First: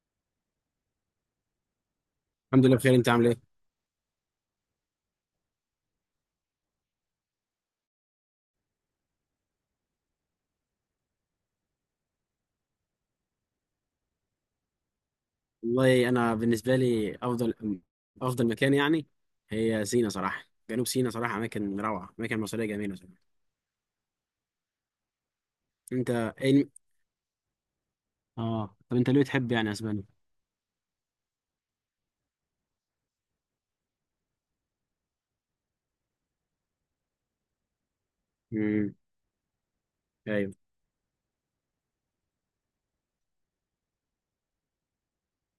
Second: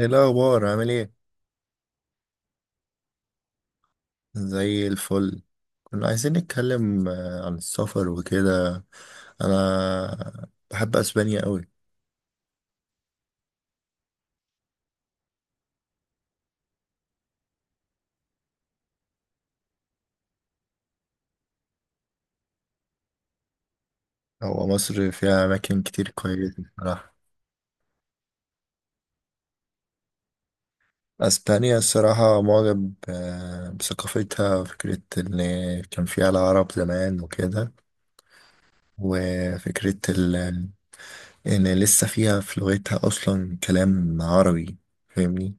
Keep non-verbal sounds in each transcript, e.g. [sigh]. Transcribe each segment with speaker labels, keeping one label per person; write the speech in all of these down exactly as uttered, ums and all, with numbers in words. Speaker 1: ايه الاخبار؟ عامل ايه؟
Speaker 2: الحمد لله بخير، انت عامل ايه؟
Speaker 1: زي الفل. كنا عايزين نتكلم آه، عن السفر وكده. انا بحب اسبانيا قوي.
Speaker 2: والله انا بالنسبه لي افضل افضل مكان يعني، هي سينا صراحه، جنوب سينا صراحه. اماكن روعه، اماكن مصريه جميله صراحه.
Speaker 1: هو مصر فيها اماكن كتير
Speaker 2: انت ايه
Speaker 1: كويسه
Speaker 2: الم-
Speaker 1: بصراحه.
Speaker 2: اه، طب انت ليه تحب يعني اسبانيا؟
Speaker 1: اسبانيا الصراحه معجب آه، بثقافتها. فكره ان كان فيها العرب زمان وكده،
Speaker 2: امم.
Speaker 1: وفكره ال...
Speaker 2: ايوه.
Speaker 1: ان لسه فيها في لغتها اصلا كلام عربي. فاهمني؟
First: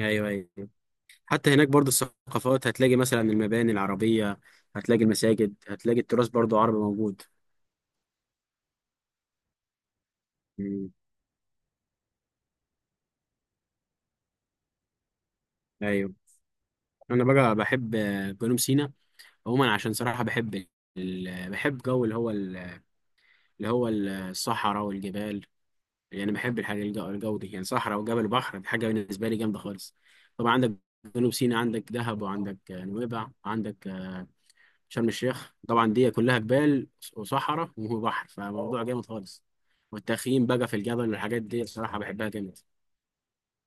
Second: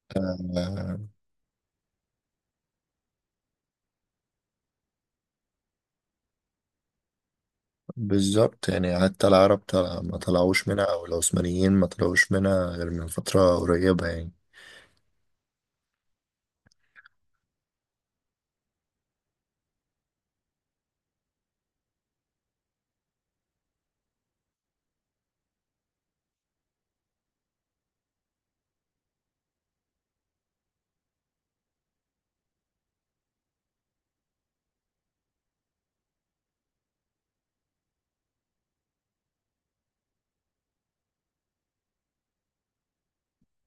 Speaker 2: ايوه، ايوه.
Speaker 1: آه،
Speaker 2: حتى هناك برضو الثقافات، هتلاقي مثلا المباني العربيه، هتلاقي المساجد، هتلاقي التراث برضو عربي موجود.
Speaker 1: بالظبط يعني حتى العرب طلع ما طلعوش منها
Speaker 2: امم.
Speaker 1: او العثمانيين ما طلعوش منها غير من فترة قريبة يعني.
Speaker 2: ايوه. انا بقى بحب آه، جنوب سينا عموما، عشان صراحه بحب ال... بحب جو اللي هو ال... اللي هو الصحراء والجبال. يعني بحب الحاجة الج- الجو دي، يعني صحراء وجبل بحر، دي حاجة بالنسبة لي جامدة خالص. طبعا عندك جنوب سيناء، عندك دهب، وعندك آه، نويبع، وعندك آه، شرم الشيخ. طبعا دي كلها جبال وصحراء وبحر، فموضوع جامد خالص. والتخييم بقى في الجبل والحاجات دي الصراحة بحبها جامد.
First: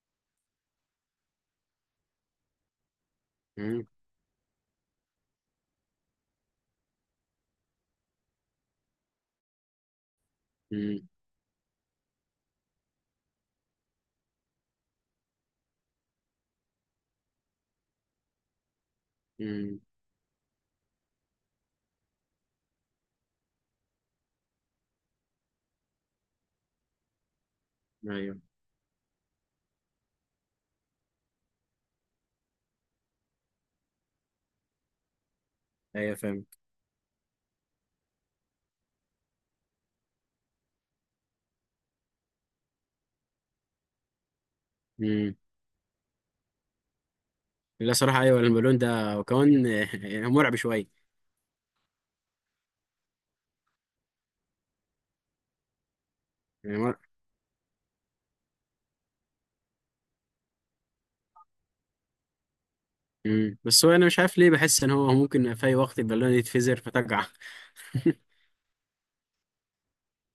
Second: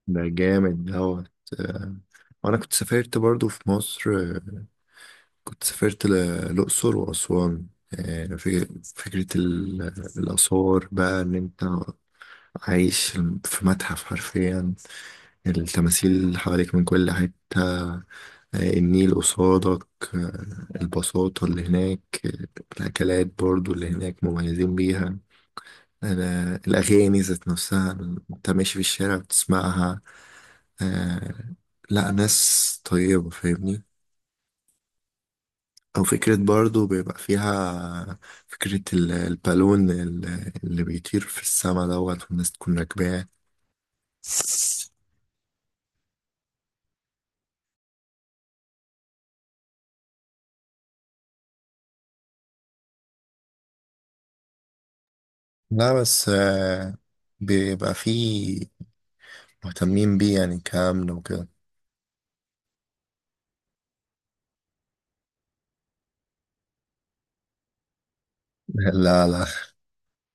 Speaker 1: ده جامد دوت. آه، وانا كنت سافرت برضو في
Speaker 2: مم.
Speaker 1: مصر، آه، كنت سافرت ل- الأقصر وأسوان. آه، في فكرة ال- الآثار،
Speaker 2: مم.
Speaker 1: بقى إن أنت عايش في متحف حرفيا. التماثيل حواليك من كل حتة. آه، النيل
Speaker 2: مم.
Speaker 1: قصادك. آه، البساطة اللي هناك. آه، الأكلات برضو اللي هناك مميزين بيها. أنا الأغاني ذات نفسها،
Speaker 2: ايوه،
Speaker 1: أنت ماشي في الشارع بتسمعها. آه، لا، ناس طيبة. فاهمني؟ أو
Speaker 2: ايوه،
Speaker 1: فكرة
Speaker 2: فاهم.
Speaker 1: برضو بيبقى فيها فكرة ال- البالون ال- اللي بيطير في السما دوت، والناس تكون راكباه.
Speaker 2: مم. لا صراحة، ايوه البالون ده، وكمان آه، [laughs] مرعب شوية.
Speaker 1: لا بس
Speaker 2: يعني مر...
Speaker 1: آه، بيبقى فيه مهتمين بيه يعني كأمن وكده.
Speaker 2: مم. بس هو انا مش عارف ليه بحس ان هو ممكن في اي وقت البالون يتفزر فتقع. [laughs]
Speaker 1: [laughs] لا لا،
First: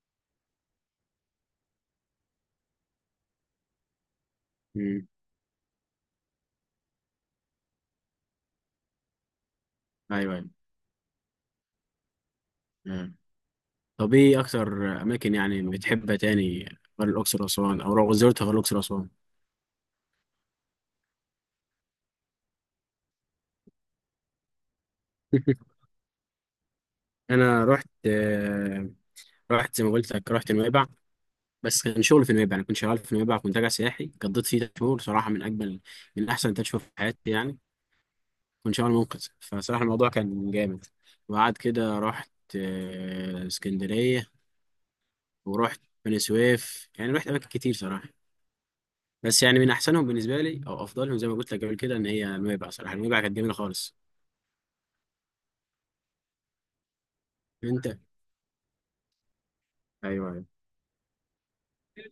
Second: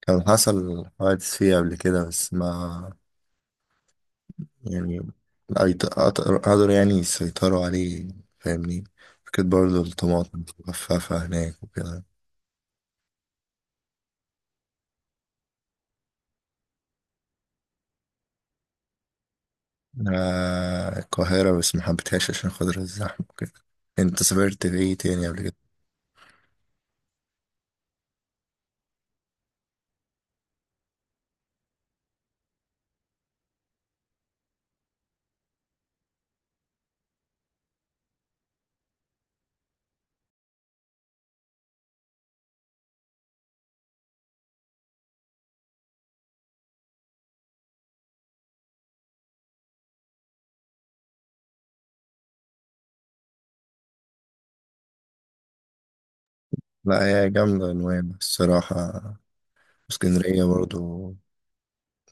Speaker 1: كان حصل حوادث فيه قبل كده بس ما يعني،
Speaker 2: مم.
Speaker 1: أيت- أقدر قدروا يعني يسيطروا عليه. فاهمني؟ فكرة برضه
Speaker 2: ايوه،
Speaker 1: الطماطم
Speaker 2: أيوة.
Speaker 1: مخففة هناك وكده.
Speaker 2: مم. طب ايه اكتر اماكن يعني بتحبها تاني غير الاقصر واسوان، او لو زرتها غير الاقصر واسوان؟
Speaker 1: آه، القاهرة بس ما حبيتهاش عشان خاطر الزحمة وكده. انت سافرت في ايه تاني قبل كده؟
Speaker 2: [laughs] انا رحت آه، رحت زي ما قلت لك، رحت نويبع. بس كان شغل في نويبع، انا كنت شغال في نويبع، كنت راجع سياحي، قضيت فيه ثلاث شهور صراحه. من اجمل من احسن ثلاث شهور في حياتي يعني. كنت شغال منقذ، فصراحه الموضوع كان جامد. وبعد كده رحت آه، اسكندريه، ورحت بني سويف، يعني رحت اماكن كتير صراحه. بس يعني من احسنهم بالنسبه لي، او افضلهم زي ما قلت لك قبل كده، ان هي نويبع صراحه. نويبع كانت جميله خالص.
Speaker 1: لا هي جامدة
Speaker 2: انت
Speaker 1: نويبع الصراحة.
Speaker 2: ايوه،
Speaker 1: اسكندرية
Speaker 2: ايوه.
Speaker 1: برضه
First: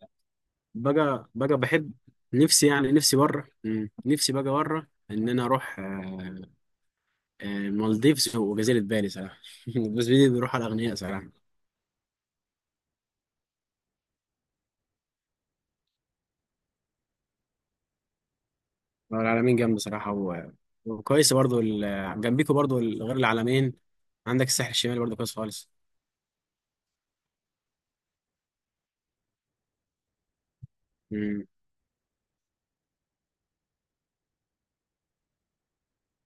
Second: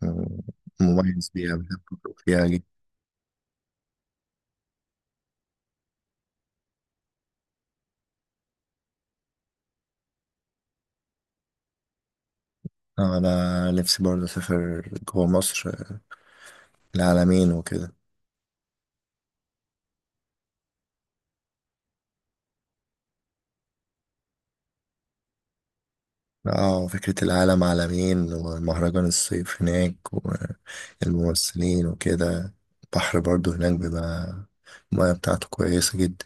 Speaker 1: آه،
Speaker 2: بقى
Speaker 1: مميز بيها،
Speaker 2: بقى بحب.
Speaker 1: بحب فيها.
Speaker 2: نفسي يعني، نفسي بره. مم. نفسي بقى بره ان انا اروح آه، آه، المالديفز وجزيره بالي صراحه. [laughs] بس بدي بروح على الاغنياء صراحه.
Speaker 1: اه انا نفسي برضه اسافر جوه مصر. آه، العلمين وكده.
Speaker 2: هو العلمين جنب صراحه، و... وكويس برضو، ال... جنبيكوا برضو ال- غير العلمين، عندك الساحل الشمالي برضو كويس خالص.
Speaker 1: اه، فكرة العالم عالمين ومهرجان الصيف هناك
Speaker 2: مم.
Speaker 1: والممثلين وكده. البحر برضه هناك بيبقى المياه بتاعته كويسة جدا.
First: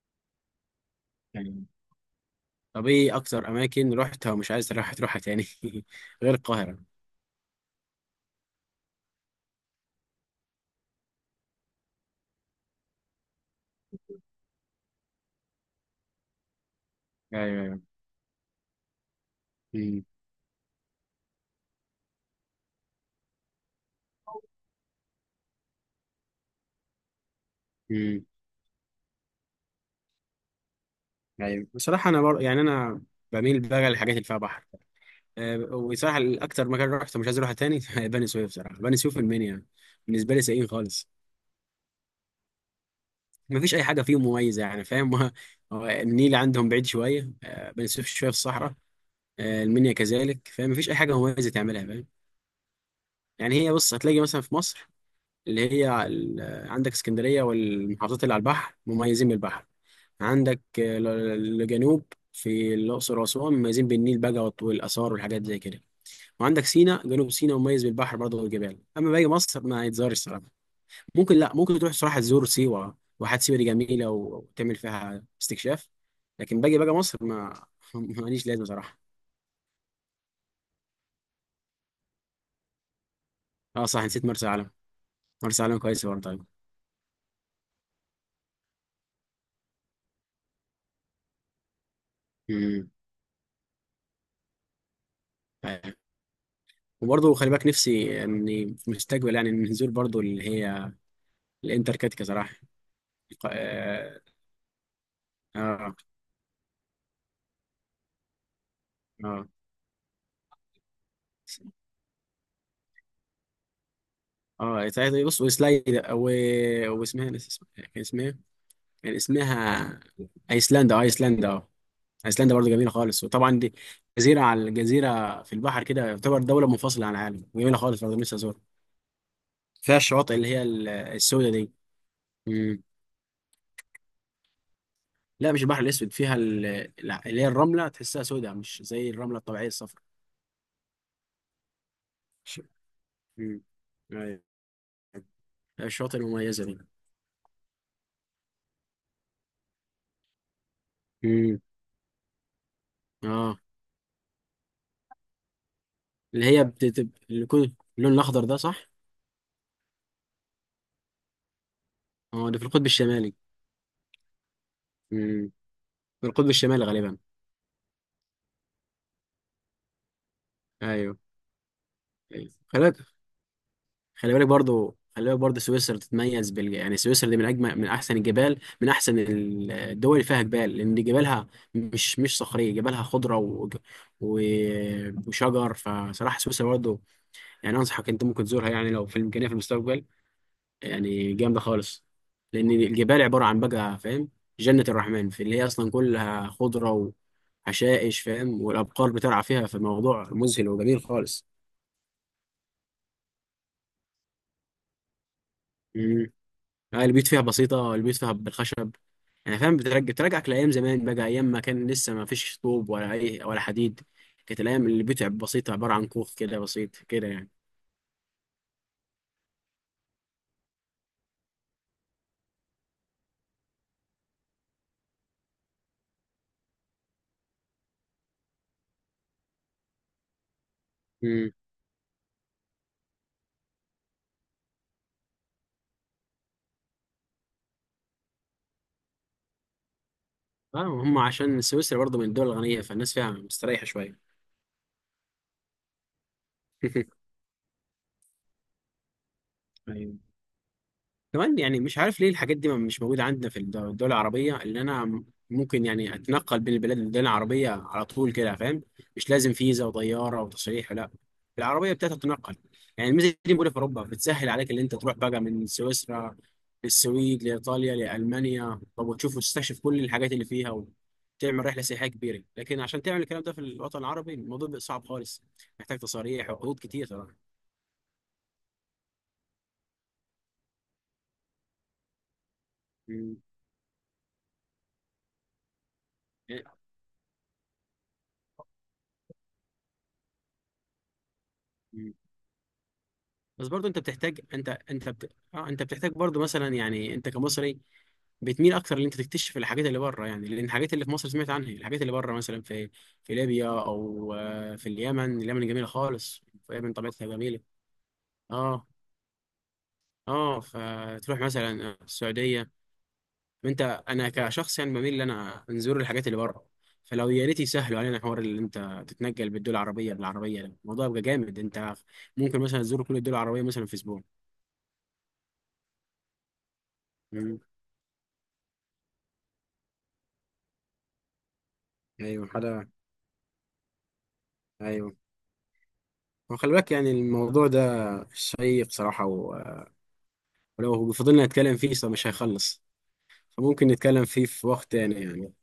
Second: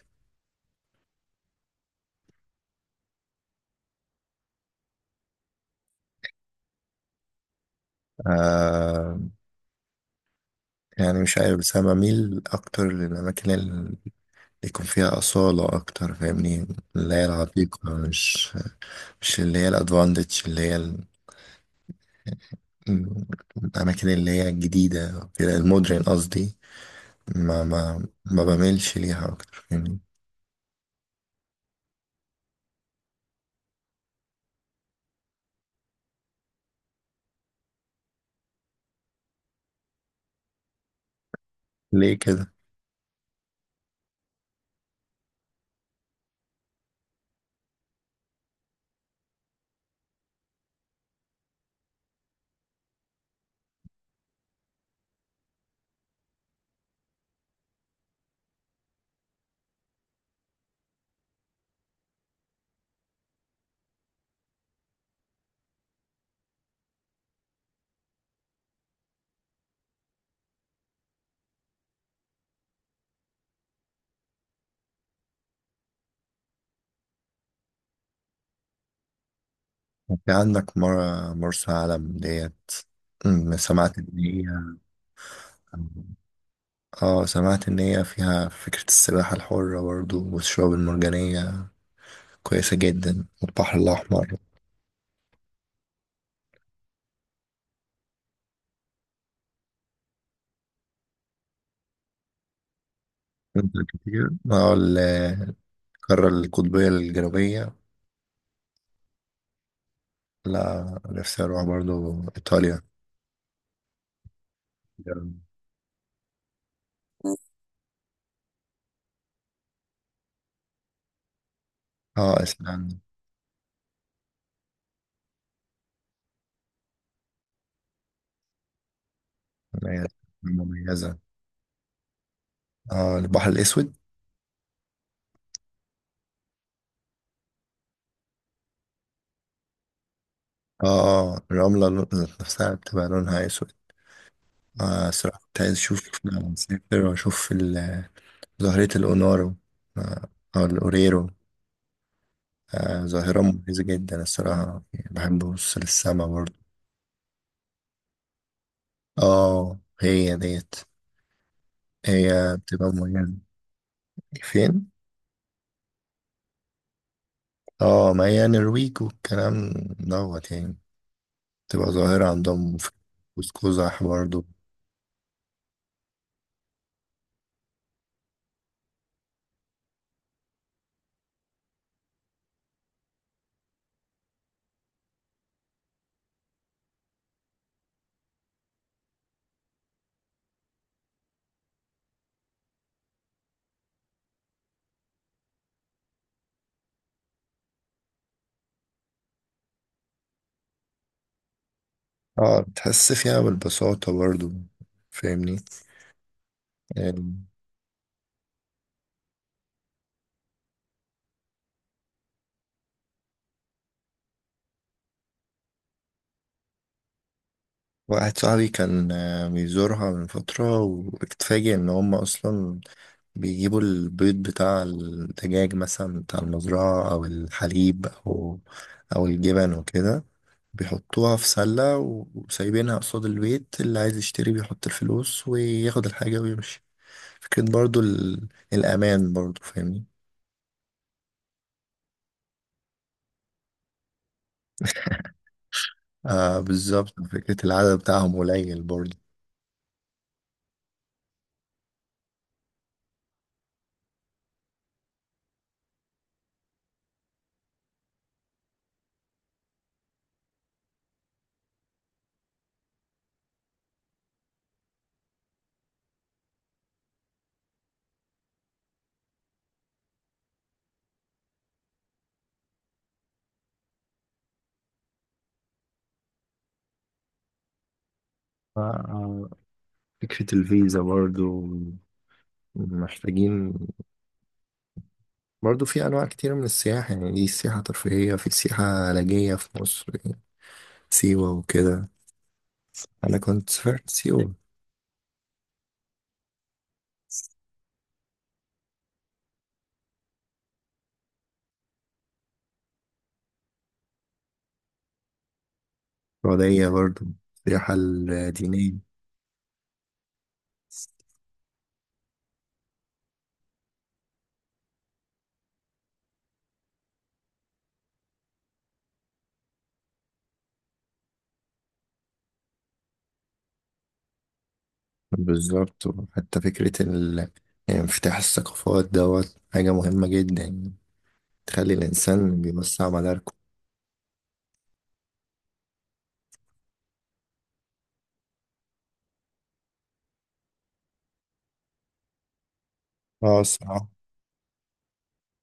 Speaker 2: يعني طب، ايه اكتر اماكن رحتها ومش عايز تروح تروحها تاني [laughs] غير القاهره؟
Speaker 1: آه يعني مش عارف، بس أنا بميل أكتر للأماكن اللي يكون فيها أصالة أكتر. فاهمني؟ اللي هي
Speaker 2: ايوه، ايوه.
Speaker 1: العتيقة، مش مش اللي هي
Speaker 2: مم.
Speaker 1: الأدفانتج اللي هي ال- الأماكن اللي هي الجديدة كده، المودرن قصدي، ما ما
Speaker 2: مم.
Speaker 1: ما بميلش ليها أكتر يعني.
Speaker 2: ايوه، بصراحه انا بر... يعني انا بميل بقى للحاجات اللي فيها بحر آه، وصراحة الأكتر مكان رحته مش عايز أروحه تاني [laughs] بني سويف، صراحة بني سويف المنيا بالنسبة لي سيئين خالص.
Speaker 1: ليه كده؟
Speaker 2: مفيش أي حاجة فيهم مميزة يعني، فاهم؟ [laughs] هو- هو النيل عندهم بعيد شوية آه، بني سويف شوية في الصحراء آه، المنيا كذلك، فاهم؟ مفيش أي حاجة مميزة تعملها، فاهم؟ يعني هي بص، هتلاقي مثلا في مصر اللي هي ال- آه، عندك اسكندرية والمحافظات اللي على البحر مميزين بالبحر. عندك آه، ال- الجنوب في الأقصر وأسوان مميزين بالنيل بقى والآثار والحاجات زي كده. وعندك سينا، جنوب سينا مميز بالبحر برضه والجبال. اما باقي مصر ما يتزارش الصراحه. ممكن، لا ممكن تروح صراحه تزور سيوه، واحات سيوه دي جميله و- وتعمل فيها استكشاف. لكن باجي بقى مصر ما [laughs] ماليش لازمه صراحه.
Speaker 1: في عندك مرة مرسى علم ديت. أمم،
Speaker 2: اه
Speaker 1: سمعت
Speaker 2: صح،
Speaker 1: إن
Speaker 2: نسيت
Speaker 1: هي،
Speaker 2: مرسى علم. مرسى علم كويسه برضه طيب.
Speaker 1: اه سمعت إن هي فيها فكرة السباحة الحرة برضو والشعاب المرجانية كويسة
Speaker 2: امم.
Speaker 1: جدا والبحر الأحمر.
Speaker 2: طيب. وبرضه خلي بالك، نفسي اني في المستقبل يعني نزور برضه اللي هي الانتاركتيكا صراحه.
Speaker 1: ممتع
Speaker 2: اه.
Speaker 1: كتير. اه، ال-
Speaker 2: اه.
Speaker 1: القارة القطبية الجنوبية.
Speaker 2: اه.
Speaker 1: لا نفسي أروح برضو إيطاليا.
Speaker 2: آه. بص وسلايد و... واسمها، نسيت اسمها. كان اسمها إيه؟ كان اسمها ايسلندا. اه، ايسلندا. اه.
Speaker 1: اه
Speaker 2: ايسلندا برضه جميله
Speaker 1: إسبانيا
Speaker 2: خالص، وطبعا دي جزيره، على الجزيره في البحر كده، يعتبر دوله منفصله عن العالم، جميله خالص، برضه نفسي ازورها. فيها
Speaker 1: مميزة،
Speaker 2: الشواطئ اللي هي ال-
Speaker 1: مميزة.
Speaker 2: السوداء دي. مم.
Speaker 1: اه البحر الأسود.
Speaker 2: لا، مش البحر الاسود، فيها ال- ال- اللي هي الرمله تحسها سوداء، مش زي الرمله الطبيعيه الصفراء.
Speaker 1: اه، اه الرملة لون-
Speaker 2: ش-
Speaker 1: نفسها بتبقى لونها
Speaker 2: مم.
Speaker 1: أسود.
Speaker 2: أيوة.
Speaker 1: آه الصراحة كنت عايز أشوف،
Speaker 2: الشواطئ المميزه دي.
Speaker 1: أسافر وأشوف ال- ظاهرة الأونارو، آه، أو الأوريرو.
Speaker 2: مم.
Speaker 1: آه ظاهرة
Speaker 2: اه،
Speaker 1: مميزة جدا الصراحة، يعني بحب أبص للسما
Speaker 2: اللي
Speaker 1: برضه.
Speaker 2: هي بتبقى اللون الاخضر ده، صح؟
Speaker 1: اه هي ديت،
Speaker 2: اه،
Speaker 1: هي
Speaker 2: ده في القطب
Speaker 1: بتبقى
Speaker 2: الشمالي.
Speaker 1: مميزة. فين؟
Speaker 2: مم. في القطب الشمالي غالبا.
Speaker 1: اه ما هي نرويج والكلام دوت يعني،
Speaker 2: ايوه،
Speaker 1: بتبقى ظاهرة
Speaker 2: أيوة.
Speaker 1: عندهم
Speaker 2: خلي
Speaker 1: في
Speaker 2: بالك.
Speaker 1: قوس قزح
Speaker 2: خلي
Speaker 1: برضه.
Speaker 2: بالك برضو، خلي بالك برضو سويسرا تتميز بال، يعني سويسرا دي من اجمل، من احسن الجبال، من احسن ال- الدول اللي فيها جبال، لان جبالها مش مش صخريه، جبالها خضره و... و... وشجر. فصراحه سويسرا برضو يعني انصحك، انت ممكن تزورها يعني لو في الامكانيه في المستقبل. يعني جامده خالص، لان الجبال عباره عن بقى، فاهم، جنه الرحمن، في اللي هي اصلا كلها خضره وحشائش، فاهم، والابقار بترعى فيها، فالموضوع مذهل وجميل خالص.
Speaker 1: اه بتحس فيها بالبساطة برضه. فاهمني؟
Speaker 2: لا، البيوت
Speaker 1: يعني
Speaker 2: فيها بسيطة، البيوت فيها بالخشب يعني، فاهم. بترجع، بترجعك لأيام زمان بقى، أيام ما كان لسه ما فيش طوب ولا أي ولا حديد. كانت الأيام اللي البيوت بسيطة، عبارة عن كوخ كده بسيط كده يعني.
Speaker 1: واحد صاحبي كان آه، بيزورها من فترة واتفاجئ إن هم أصلا بيجيبوا البيض بتاع الدجاج مثلا بتاع المزرعة أو الحليب أو أو الجبن وكده، بيحطوها في
Speaker 2: امم.
Speaker 1: سلة و- وسايبينها قصاد البيت، اللي عايز يشتري بيحط الفلوس وياخد الحاجة ويمشي. فكرة برضو ال... الأمان برضو. فاهمني؟
Speaker 2: اه هم، عشان سويسرا برضه من الدول الغنية، فالناس فيها مستريحة شوية.
Speaker 1: آه بالظبط، فكرة العدد بتاعهم قليل برضو.
Speaker 2: [laughs] كمان يعني مش عارف ليه الحاجات دي مش موجودة عندنا في الد- الدول العربية اللي أنا ممكن يعني أتنقل بين البلاد الدول العربية على طول كده، فاهم؟ مش لازم فيزا وطيارة وتصريح، لا، العربية بتاعتها تتنقل. يعني الميزة دي موجودة في أوروبا، بتسهل عليك اللي أنت تروح بقى من سويسرا للسويد لإيطاليا لألمانيا، طب وتشوف وتستكشف كل الحاجات اللي فيها وتعمل رحلة سياحية كبيرة. لكن عشان تعمل الكلام ده في الوطن العربي الموضوع بيبقى صعب خالص، محتاج تصاريح وعقود كتير طبعا.
Speaker 1: آه، آه، فكرة الفيزا برضو محتاجين. برضه في انواع كتير من السياحة، يعني دي سياحة ترفيهية، في سياحة علاجية في مصر، سيوة وكده.
Speaker 2: مم.
Speaker 1: انا
Speaker 2: بس
Speaker 1: كنت
Speaker 2: برضو انت
Speaker 1: سافرت
Speaker 2: بتحتاج
Speaker 1: سيوة.
Speaker 2: انت انت بت... اه انت بتحتاج برضو مثلا، يعني انت كمصري بتميل اكتر ان انت تكتشف الحاجات اللي بره يعني، لان الحاجات اللي في مصر سمعت عنها، الحاجات اللي بره مثلا في في ليبيا، او آه، في اليمن. اليمن جميله خالص.
Speaker 1: السعودية
Speaker 2: اليمن
Speaker 1: برضه
Speaker 2: طبيعتها جميله.
Speaker 1: السياحة
Speaker 2: اه.
Speaker 1: الدينية.
Speaker 2: اه، فتروح مثلا السعوديه. انت انا كشخص يعني بميل ان انا نزور الحاجات اللي بره. فلو يا ريت يسهلوا علينا، حوار اللي انت تتنقل بالدول العربيه بالعربيه، ده الموضوع يبقى جامد. انت ممكن مثلا تزور كل الدول العربيه مثلا في اسبوع.
Speaker 1: بالظبط. وحتى فكرة ال...
Speaker 2: مم.
Speaker 1: يعني انفتاح الثقافات دوت حاجة مهمة جدا، يعني تخلي
Speaker 2: ايوه
Speaker 1: الإنسان
Speaker 2: حدا.
Speaker 1: بيوسع مداركه.
Speaker 2: ايوه. وخلي بالك يعني الموضوع ده شيق صراحة، و- ولو فضلنا نتكلم فيه صراحة مش هيخلص.
Speaker 1: اه
Speaker 2: فممكن
Speaker 1: الصراحة.
Speaker 2: نتكلم فيه في وقت تاني يعني.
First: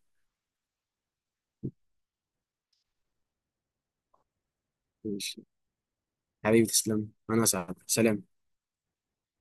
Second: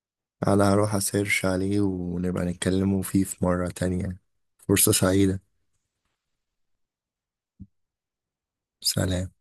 Speaker 1: أنا هروح أسيرش عليه ونبقى نتكلموا فيه في مرة تانية. فرصة سعيدة.
Speaker 2: ماشي. حبيبي تسلم. أنا سعد. سلام.
Speaker 1: سلام.